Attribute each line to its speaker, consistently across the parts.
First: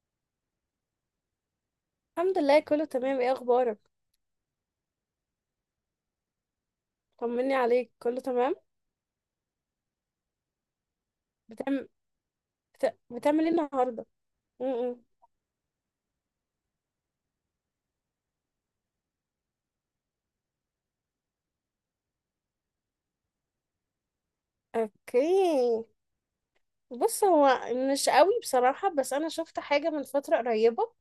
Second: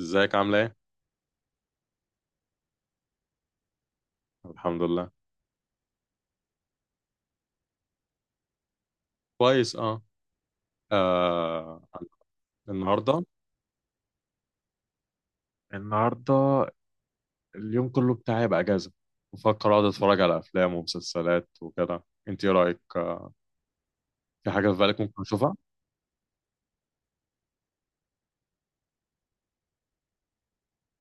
Speaker 1: ازيك عامله ايه؟
Speaker 2: الحمد لله، كله تمام. ايه اخبارك؟
Speaker 1: الحمد لله.
Speaker 2: طمني عليك، كله تمام؟
Speaker 1: كويس، اه، آه.
Speaker 2: بتعمل
Speaker 1: النهارده
Speaker 2: بتعمل ايه النهارده؟ امم
Speaker 1: النهارده اليوم كله بتاعي يبقى اجازه. بفكر اقعد اتفرج على افلام ومسلسلات وكده، انت ايه رايك؟ آه. في حاجه في بالك ممكن اشوفها؟
Speaker 2: اوكي. بص، هو مش قوي بصراحه، بس انا شفت حاجه من فتره قريبه.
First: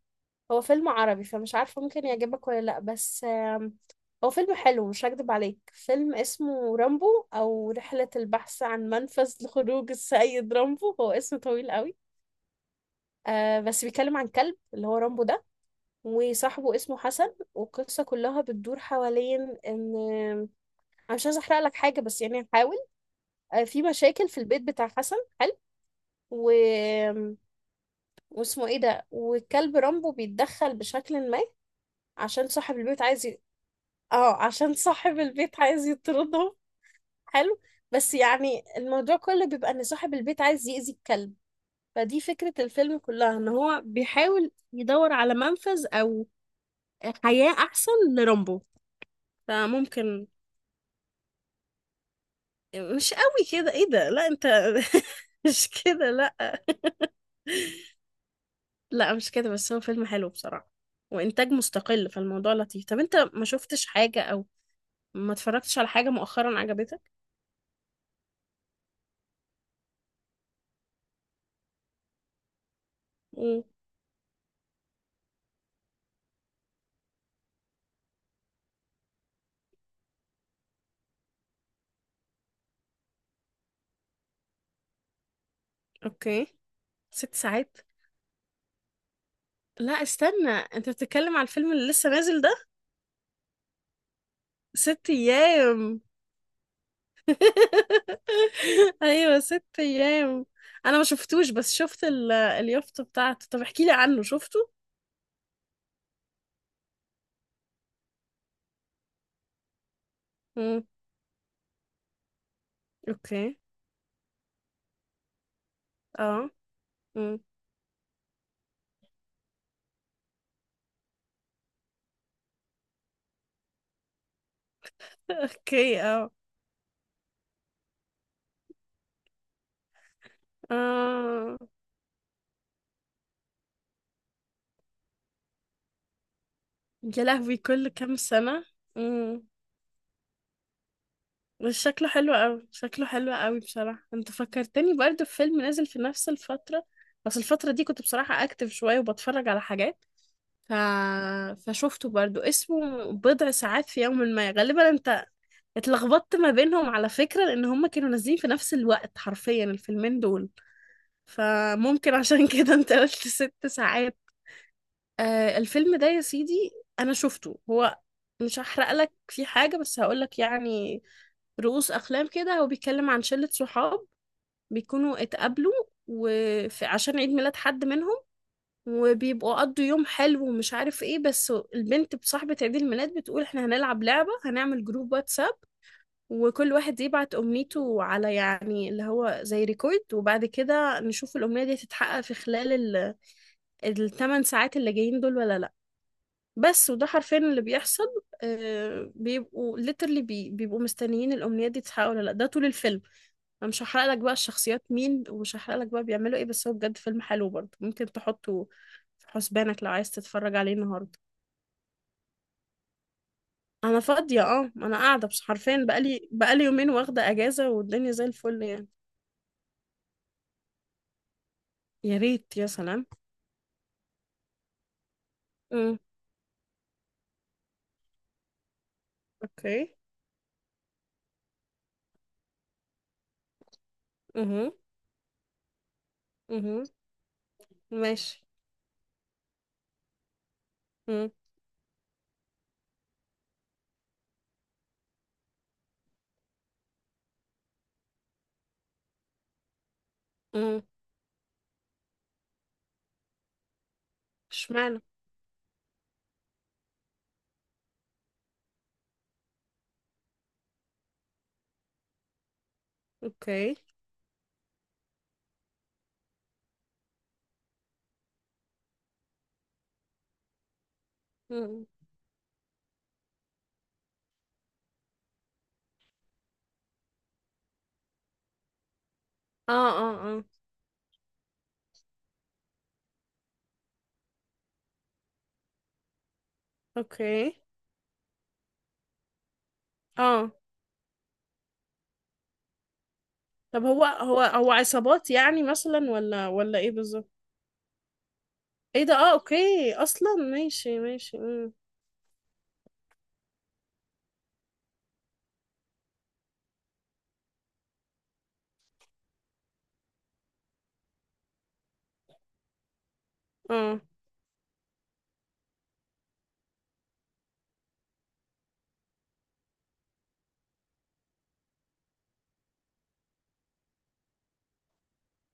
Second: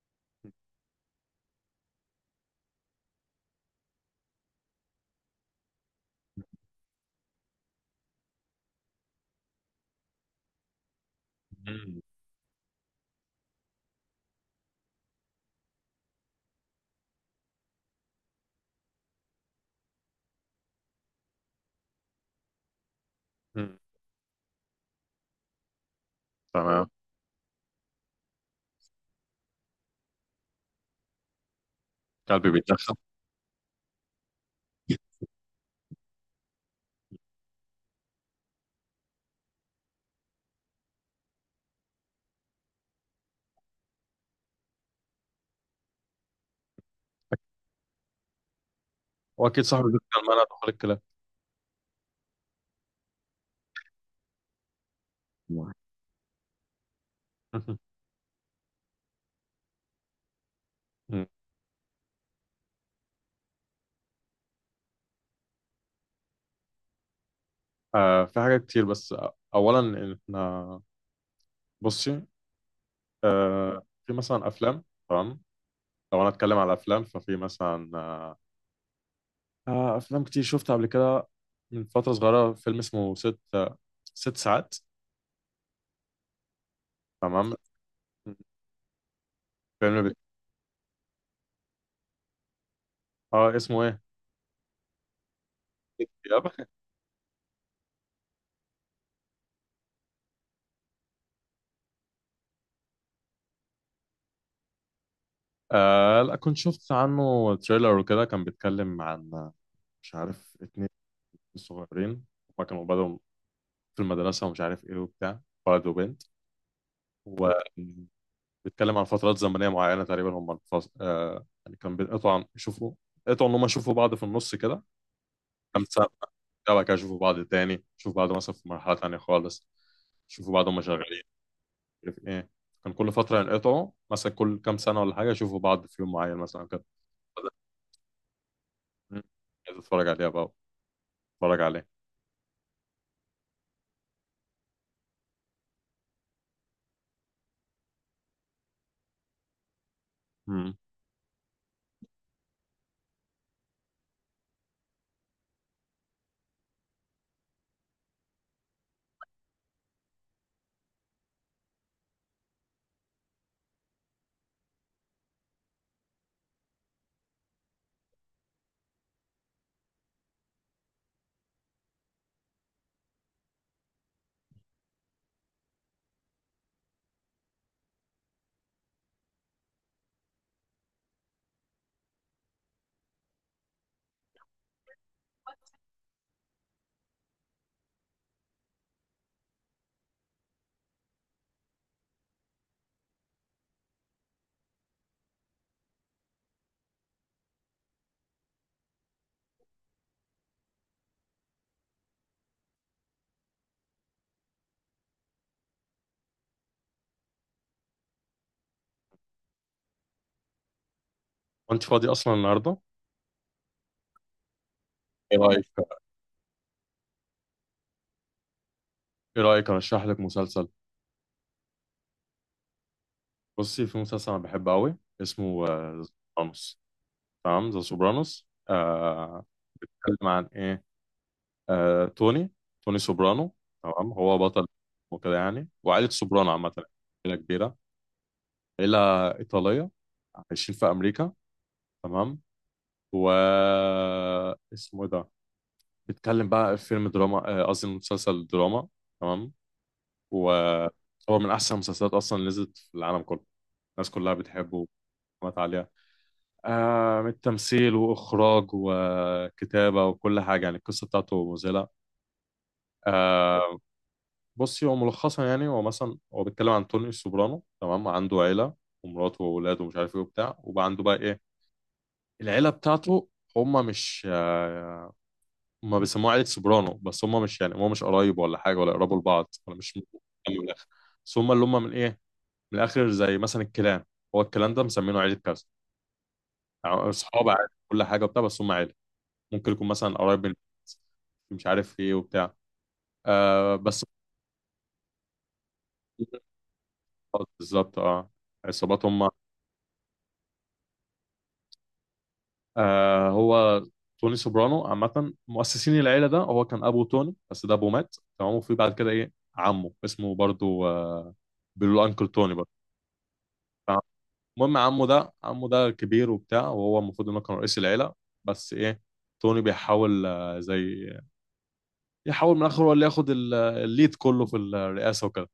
Speaker 2: هو فيلم عربي، فمش عارفه ممكن يعجبك ولا لا، بس هو فيلم حلو، مش هكدب عليك. فيلم اسمه رامبو، او رحله البحث عن منفذ لخروج السيد رامبو. هو اسم طويل قوي.
Speaker 1: مم.
Speaker 2: بس بيتكلم عن كلب، اللي هو رامبو ده، وصاحبه اسمه حسن. والقصة كلها بتدور حوالين، ان انا مش عايزة احرق لك حاجة، بس يعني هحاول.
Speaker 1: مم.
Speaker 2: في مشاكل في البيت بتاع حسن. حلو. و...
Speaker 1: تمام.
Speaker 2: واسمه ايه ده، والكلب رامبو بيتدخل بشكل ما. عشان
Speaker 1: قلبي
Speaker 2: صاحب
Speaker 1: بيتدخل.
Speaker 2: البيت عايز ي... اه عشان صاحب البيت عايز يطردهم. حلو. بس يعني الموضوع كله بيبقى ان صاحب البيت عايز يأذي الكلب. فدي فكرة الفيلم كلها، ان هو بيحاول يدور على منفذ او حياة احسن لرامبو.
Speaker 1: واكيد صاحبي
Speaker 2: فممكن
Speaker 1: بيتكلم انا ادخل الكلام.
Speaker 2: مش قوي كده. ايه ده؟ لا انت. مش كده، لا. لا مش كده، بس هو فيلم حلو بصراحة،
Speaker 1: مم.
Speaker 2: وانتاج مستقل. فالموضوع لطيف. طب انت ما شفتش حاجة، او ما اتفرجتش على حاجة مؤخرا عجبتك؟
Speaker 1: آه. في حاجات كتير، بس اولا احنا بصي.
Speaker 2: مم.
Speaker 1: في مثلا افلام، تمام. لو انا اتكلم على افلام ففي مثلا افلام كتير شفتها قبل كده. من فتره صغيره فيلم اسمه ست ست ساعات.
Speaker 2: اوكي. ست
Speaker 1: تمام.
Speaker 2: ساعات. لا،
Speaker 1: فيلم بت...
Speaker 2: استنى. انت بتتكلم على الفيلم اللي لسه نازل ده؟
Speaker 1: اه، اسمه ايه؟
Speaker 2: ست ايام؟
Speaker 1: يب.
Speaker 2: ايوه، ست ايام. انا ما شفتوش، بس شفت اليافطة بتاعته. طب احكي لي عنه، شفته.
Speaker 1: آه، لا، كنت شفت عنه تريلر وكده. كان بيتكلم عن مش عارف
Speaker 2: مم.
Speaker 1: اتنين صغيرين. هما كانوا بدأوا
Speaker 2: اوكي،
Speaker 1: في المدرسة، ومش عارف ايه وبتاع، ولد وبنت.
Speaker 2: اه. مم.
Speaker 1: وبيتكلم عن فترات زمنية معينة، تقريبا هما الفص... آه يعني كان بيقطعوا يشوفوا، قطعوا ان هما يشوفوا بعض في النص كده. خمسة.
Speaker 2: اوكي، اه،
Speaker 1: وبعد كده يشوفوا بعض تاني، يشوفوا بعض مثلا في مرحلة تانية خالص، يشوفوا بعض هما شغالين،
Speaker 2: اه.
Speaker 1: مش عارف ايه. كان كل فترة ينقطعوا مثلا كل كام سنة ولا حاجة، يشوفوا بعض في يوم معين مثلا كده.
Speaker 2: يا لهوي، كل كام سنة!
Speaker 1: مم.
Speaker 2: امم.
Speaker 1: عايز اتفرج عليها بقى، اتفرج
Speaker 2: بس
Speaker 1: عليه.
Speaker 2: شكله حلو قوي، شكله حلو قوي بصراحة. انت فكرتني برضه في فيلم نازل في نفس الفترة، بس الفترة دي كنت بصراحة اكتف شوية وبتفرج على حاجات. ف...
Speaker 1: مم.
Speaker 2: فشفته برضه، اسمه بضع ساعات في يوم ما. غالبا انت اتلخبطت ما بينهم على فكرة، لان هما كانوا نازلين في نفس الوقت حرفيا، الفيلمين دول. فممكن عشان كده انت قلت ست ساعات. آه، الفيلم ده يا سيدي، انا شفته. هو، مش هحرق لك فيه حاجة، بس هقول لك يعني رؤوس اقلام كده. هو بيتكلم عن شلة صحاب، بيكونوا اتقابلوا وفي عشان عيد ميلاد حد منهم، وبيبقوا قضوا يوم حلو ومش عارف ايه. بس البنت، بصاحبة عيد الميلاد، بتقول احنا هنلعب لعبة، هنعمل جروب واتساب، وكل واحد يبعت أمنيته على، يعني اللي هو زي ريكورد، وبعد كده نشوف الأمنية دي تتحقق في خلال الثمان ساعات اللي جايين دول ولا لأ. بس وده حرفيا اللي بيحصل. بيبقوا literally بيبقوا مستنيين الأمنيات دي تتحقق ولا لأ، ده طول الفيلم. أنا مش هحرق لك بقى الشخصيات مين، ومش هحرق لك بقى بيعملوا إيه، بس هو بجد فيلم حلو برضه. ممكن تحطه في حسبانك لو عايز تتفرج عليه النهاردة.
Speaker 1: وانت فاضي اصلا النهاردة؟
Speaker 2: أنا فاضية، أنا قاعدة،
Speaker 1: ايه
Speaker 2: بس
Speaker 1: رأيك
Speaker 2: حرفيا بقالي يومين واخدة أجازة، والدنيا زي الفل يعني.
Speaker 1: ايه رأيك ارشح لك مسلسل؟
Speaker 2: يا ريت، يا سلام.
Speaker 1: بصي، في مسلسل انا بحبه قوي، اسمه
Speaker 2: امم.
Speaker 1: سوبرانوس. تمام، ذا سوبرانوس.
Speaker 2: أوكي.
Speaker 1: بيتكلم عن ايه؟ آه، توني توني سوبرانو. تمام، هو بطل
Speaker 2: امم.
Speaker 1: وكده يعني، وعائلة سوبرانو عامة،
Speaker 2: امم.
Speaker 1: عائلة كبيرة،
Speaker 2: ماشي.
Speaker 1: عائلة إيطالية، عايشين في
Speaker 2: امم.
Speaker 1: أمريكا. تمام. و اسمه إيه ده، بيتكلم بقى في فيلم دراما، قصدي مسلسل دراما. تمام.
Speaker 2: امم.
Speaker 1: وهو من أحسن المسلسلات أصلا اللي نزلت في العالم كله، الناس كلها بتحبه
Speaker 2: اشمعنى؟
Speaker 1: ومات عليها. من التمثيل وإخراج وكتابة وكل حاجة، يعني القصة بتاعته مذهلة.
Speaker 2: أوكي.
Speaker 1: آه، بصي هو ملخصا يعني هو مثلا هو بيتكلم عن توني السوبرانو. تمام، عنده عيلة ومراته وأولاده ومش عارف إيه وبتاع، وبقى عنده بقى إيه
Speaker 2: امم.
Speaker 1: العيلة بتاعته. هما مش هما بيسموها عيلة سوبرانو، بس هما مش يعني هما مش قرايب ولا حاجة ولا يقربوا لبعض
Speaker 2: اه،
Speaker 1: ولا مش من
Speaker 2: اه، اه.
Speaker 1: الآخر. بس هما اللي هما من إيه، من الآخر زي مثلا الكلان. هو الكلان ده مسمينه عيلة كذا، يعني أصحاب
Speaker 2: اوكي،
Speaker 1: عادي كل حاجة وبتاع، بس هما عيلة. ممكن يكون مثلا قرايب
Speaker 2: اه.
Speaker 1: من، مش عارف إيه وبتاع، آه
Speaker 2: طب هو
Speaker 1: بس.
Speaker 2: هو هو عصابات يعني، مثلا؟ ولا ايه بالظبط؟
Speaker 1: بالظبط، اه،
Speaker 2: ايه
Speaker 1: عصابات
Speaker 2: ده؟
Speaker 1: هم.
Speaker 2: اه، اوكي اصلا. ماشي، ماشي. امم.
Speaker 1: هو توني سوبرانو عامة، مؤسسين العيلة ده هو كان أبو توني، بس ده أبوه مات. تمام، وفي بعد كده إيه عمه اسمه برضو بيقولوا له أنكل توني برضو.
Speaker 2: اه.
Speaker 1: المهم عمه ده كبير وبتاع، وهو المفروض إنه كان رئيس العيلة. بس إيه، توني بيحاول آه زي يحاول من الآخر هو اللي ياخد الليد كله في الرئاسة وكده.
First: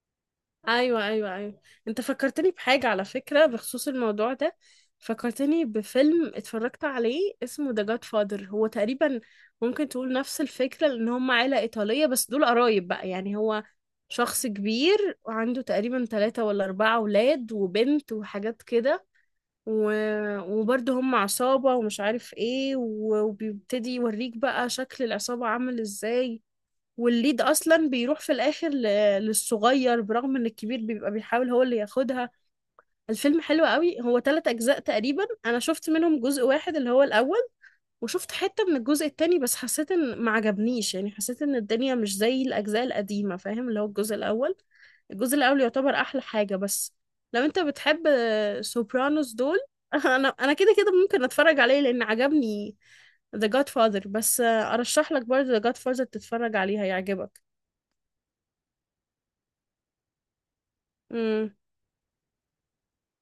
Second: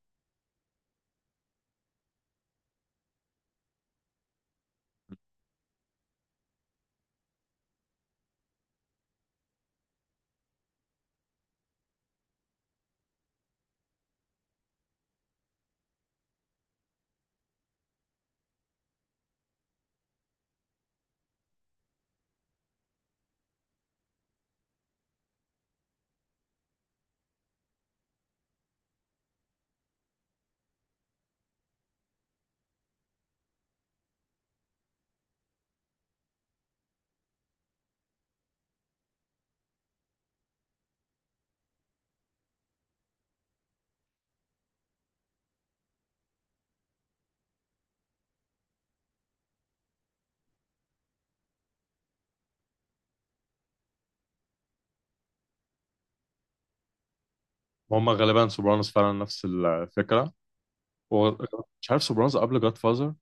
Speaker 2: ايوه، ايوه، ايوه. انت فكرتني بحاجه، على فكره، بخصوص الموضوع ده. فكرتني بفيلم اتفرجت عليه، اسمه ذا جاد فادر. هو تقريبا ممكن تقول نفس الفكره، لان هم عيله ايطاليه، بس دول قرايب بقى. يعني هو شخص كبير وعنده تقريبا ثلاثة ولا أربعة أولاد وبنت وحاجات كده. و... وبرضه هم عصابة، ومش عارف ايه، وبيبتدي يوريك بقى شكل العصابة عامل ازاي. والليد اصلا بيروح في الاخر للصغير، برغم ان الكبير بيبقى بيحاول هو اللي ياخدها. الفيلم حلو قوي، هو ثلاث اجزاء تقريبا. انا شفت منهم جزء واحد، اللي هو الاول، وشفت حتة من الجزء التاني، بس حسيت ان ما عجبنيش. يعني حسيت ان الدنيا مش زي الأجزاء القديمة، فاهم؟ اللي هو الجزء الأول، الجزء الأول يعتبر أحلى حاجة. بس لو أنت بتحب سوبرانوس دول، أنا كده كده ممكن أتفرج عليه لأن عجبني The Godfather. بس أرشح لك برضه The Godfather تتفرج عليه، هيعجبك.
Speaker 1: وهم غالبا سوبرانوس فعلا نفس الفكرة،
Speaker 2: امم.
Speaker 1: ومش عارف سوبرانوس قبل جاد فازر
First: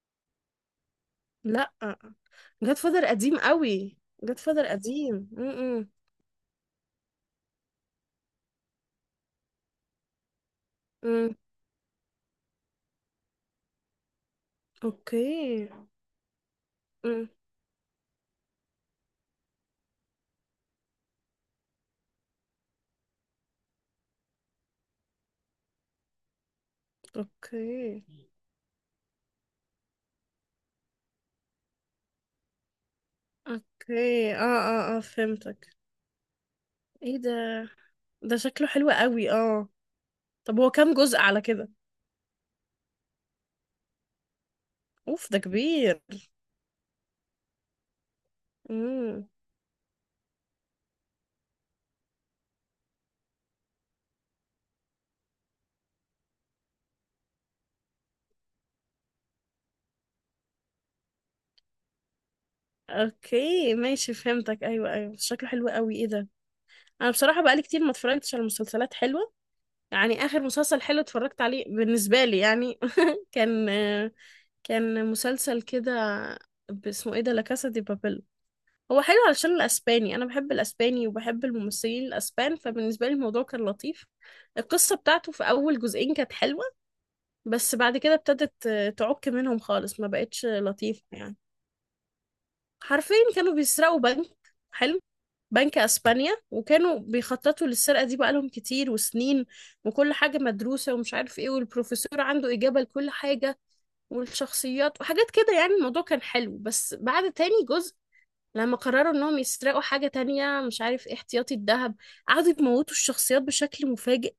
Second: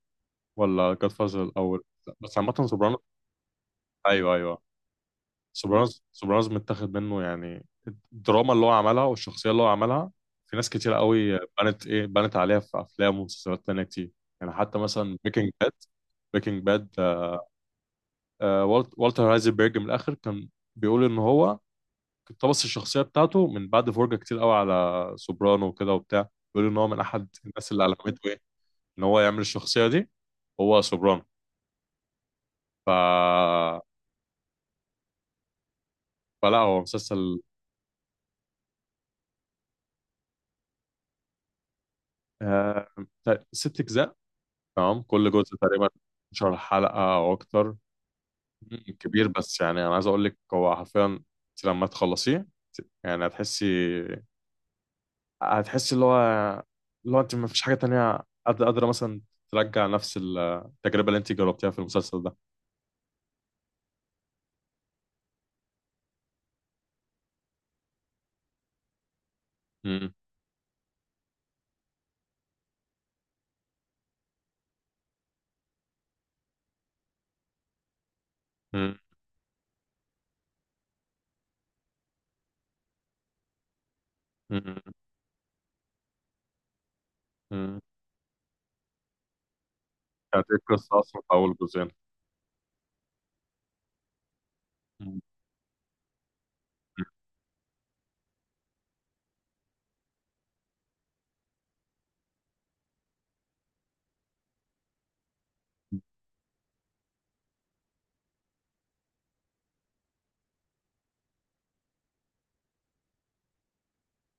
Speaker 1: ولا جاد فازر
Speaker 2: لا،
Speaker 1: الأول، بس عامة سوبرانوس.
Speaker 2: Godfather قديم قوي.
Speaker 1: أيوه، أيوه.
Speaker 2: Godfather قديم. امم.
Speaker 1: سوبرانوس سوبرانوس متاخد منه يعني، الدراما اللي هو عملها والشخصية اللي هو عملها، في ناس كتير
Speaker 2: امم.
Speaker 1: قوي بنت ايه بنت عليها في افلام ومسلسلات تانية كتير. يعني حتى مثلا
Speaker 2: اوكي.
Speaker 1: بريكنج باد، بريكنج باد
Speaker 2: امم.
Speaker 1: والتر هايزنبرج. من الاخر كان بيقول ان هو اقتبس الشخصية بتاعته من بعد فرجة كتير قوي على سوبرانو وكده وبتاع، بيقول ان هو من احد الناس اللي
Speaker 2: اوكي،
Speaker 1: علمته ايه ان هو يعمل الشخصية دي، هو سوبرانو. ف...
Speaker 2: اوكي. اه، اه، اه، فهمتك.
Speaker 1: فلا هو
Speaker 2: ايه ده
Speaker 1: مسلسل.
Speaker 2: ده شكله حلو قوي، اه. طب هو كام جزء على كده؟
Speaker 1: آه، ست اجزاء. تمام،
Speaker 2: اوف،
Speaker 1: كل
Speaker 2: ده
Speaker 1: جزء تقريبا
Speaker 2: كبير.
Speaker 1: 12 حلقة أو أكتر. مم. كبير،
Speaker 2: امم.
Speaker 1: بس يعني أنا عايز أقول لك هو حرفيا أنت لما تخلصيه، يعني هتحسي اللي هو أنت ما فيش حاجة تانية قادرة مثلا ترجع نفس التجربة اللي أنت جربتيها في المسلسل ده.
Speaker 2: اوكي، ماشي، فهمتك. ايوه، ايوه، شكله حلو قوي. ايه ده؟ انا بصراحه بقالي كتير ما اتفرجتش على مسلسلات حلوه.
Speaker 1: مم.
Speaker 2: يعني اخر مسلسل حلو اتفرجت عليه بالنسبه لي يعني كان كان مسلسل كده، اسمه ايه ده، لا كاسا دي بابل.
Speaker 1: مم.
Speaker 2: هو حلو علشان الاسباني، انا بحب الاسباني وبحب الممثلين الاسبان، فبالنسبه لي الموضوع كان لطيف.
Speaker 1: مم.
Speaker 2: القصه بتاعته في اول جزئين كانت حلوه، بس
Speaker 1: مم.
Speaker 2: بعد كده ابتدت تعك منهم خالص، ما بقتش
Speaker 1: كانت إيه القصة
Speaker 2: لطيفه
Speaker 1: أصلا في
Speaker 2: يعني.
Speaker 1: أول جزئين؟
Speaker 2: حرفيا كانوا بيسرقوا بنك. حلو.
Speaker 1: مم.
Speaker 2: بنك اسبانيا، وكانوا بيخططوا للسرقه دي بقالهم كتير وسنين، وكل حاجه مدروسه ومش عارف ايه، والبروفيسور عنده اجابه لكل حاجه، والشخصيات وحاجات كده. يعني الموضوع كان حلو، بس بعد تاني جزء، لما قرروا انهم يسرقوا حاجة تانية، مش عارف إيه، احتياطي الذهب، قعدوا يموتوا الشخصيات بشكل مفاجئ.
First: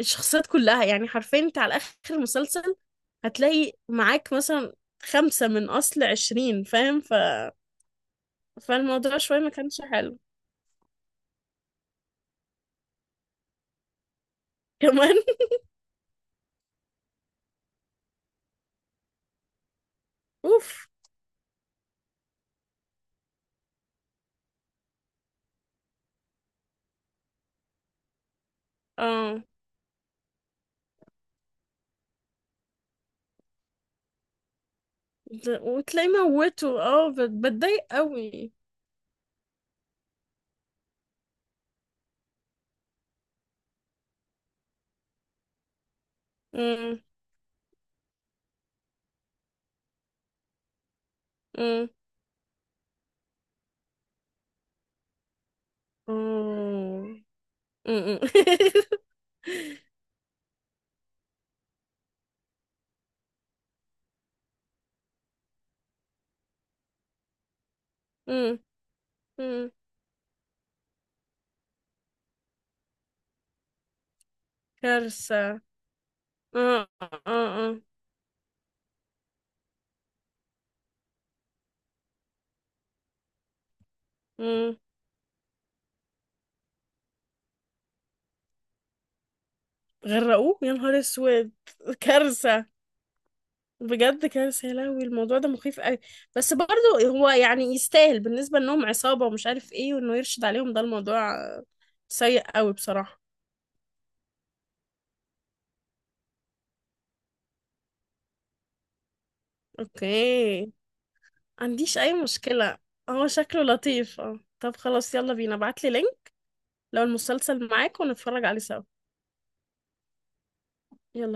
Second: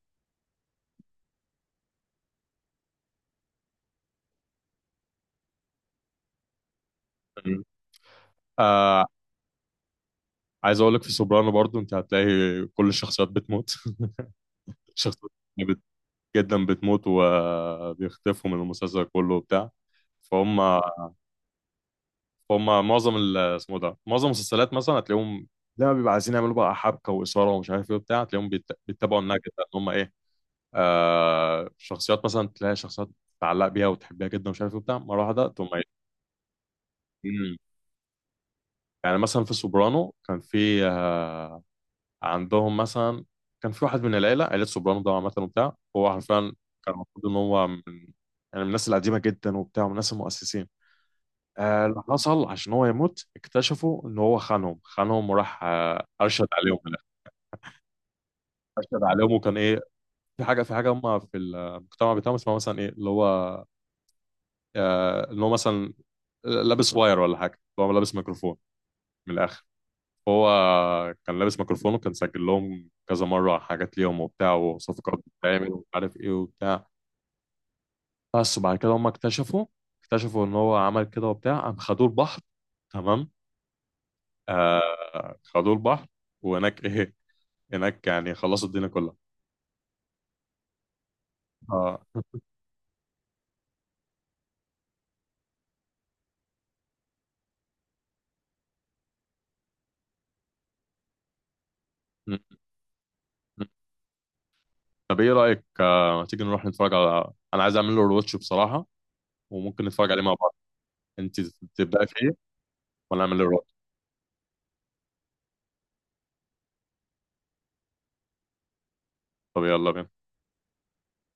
Speaker 2: الشخصيات كلها، يعني حرفيا انت على اخر المسلسل هتلاقي معاك مثلا خمسة من اصل 20، فاهم؟
Speaker 1: مم. آه
Speaker 2: فالموضوع شوية ما كانش حلو.
Speaker 1: عايز أقول لك في سوبرانو برضو أنت هتلاقي كل الشخصيات بتموت.
Speaker 2: كمان.
Speaker 1: شخصيات جدا بتموت وبيختفوا من المسلسل كله وبتاع، فهم
Speaker 2: اوف.
Speaker 1: فهم معظم اسمه ده معظم المسلسلات مثلا هتلاقيهم لما بيبقى عايزين يعملوا بقى حبكه واثاره ومش عارف ايه وبتاع، هتلاقيهم بيتبعوا النهج
Speaker 2: اه.
Speaker 1: ده ان هم ايه. شخصيات مثلا تلاقي شخصيات تعلق بيها وتحبها جدا ومش عارف ايه وبتاع، مره واحده تقوم ميت.
Speaker 2: وتلاقي موته،
Speaker 1: مم.
Speaker 2: بتضايق قوي.
Speaker 1: يعني مثلا في سوبرانو كان في عندهم مثلا، كان في واحد من العيله عيله سوبرانو ده عامه وبتاع، هو حرفيا كان
Speaker 2: أمم،
Speaker 1: المفروض ان هو من يعني من الناس القديمه جدا وبتاع ومن الناس المؤسسين.
Speaker 2: أمم،
Speaker 1: اللي حصل عشان هو يموت، اكتشفوا ان هو خانهم، خانهم وراح ارشد عليهم في الآخر.
Speaker 2: أمم، أمم.
Speaker 1: ارشد عليهم، وكان ايه، في حاجه هم في المجتمع بتاعهم اسمها مثلا ايه اللي هو ان هو مثلا لابس واير ولا حاجه، هو لابس ميكروفون.
Speaker 2: أمم،
Speaker 1: من الاخر
Speaker 2: أمم.
Speaker 1: هو كان لابس ميكروفون، وكان سجل لهم كذا مره حاجات ليهم وبتاع وصفقات
Speaker 2: كارثة.
Speaker 1: بتتعمل ومش عارف ايه وبتاع.
Speaker 2: اه، اه، اه.
Speaker 1: بس وبعد كده هم اكتشفوا ان هو عمل كده وبتاع، قام خدوه البحر. تمام،
Speaker 2: مم.
Speaker 1: خدوه البحر، وهناك ايه، هناك يعني خلصوا الدنيا كلها.
Speaker 2: غرقوه، يا نهار اسود.
Speaker 1: آه.
Speaker 2: كارثة، بجد كارثة. يا لهوي، الموضوع ده مخيف قوي. بس برضه هو يعني يستاهل، بالنسبة انهم عصابة ومش عارف ايه، وانه يرشد عليهم، ده الموضوع سيء
Speaker 1: م-
Speaker 2: قوي بصراحة.
Speaker 1: م. طب ايه رأيك ما تيجي نروح نتفرج على، انا عايز اعمل له روتش بصراحة، وممكن نتفرج عليه مع بعض.
Speaker 2: اوكي،
Speaker 1: انت
Speaker 2: عنديش
Speaker 1: تبدأ
Speaker 2: اي
Speaker 1: فيه
Speaker 2: مشكلة.
Speaker 1: وانا
Speaker 2: هو
Speaker 1: اعمل له
Speaker 2: شكله
Speaker 1: روتش.
Speaker 2: لطيف، اه. طب خلاص، يلا بينا، ابعتلي لينك لو المسلسل معاك ونتفرج عليه سوا.
Speaker 1: طب يلا بينا.
Speaker 2: يلا.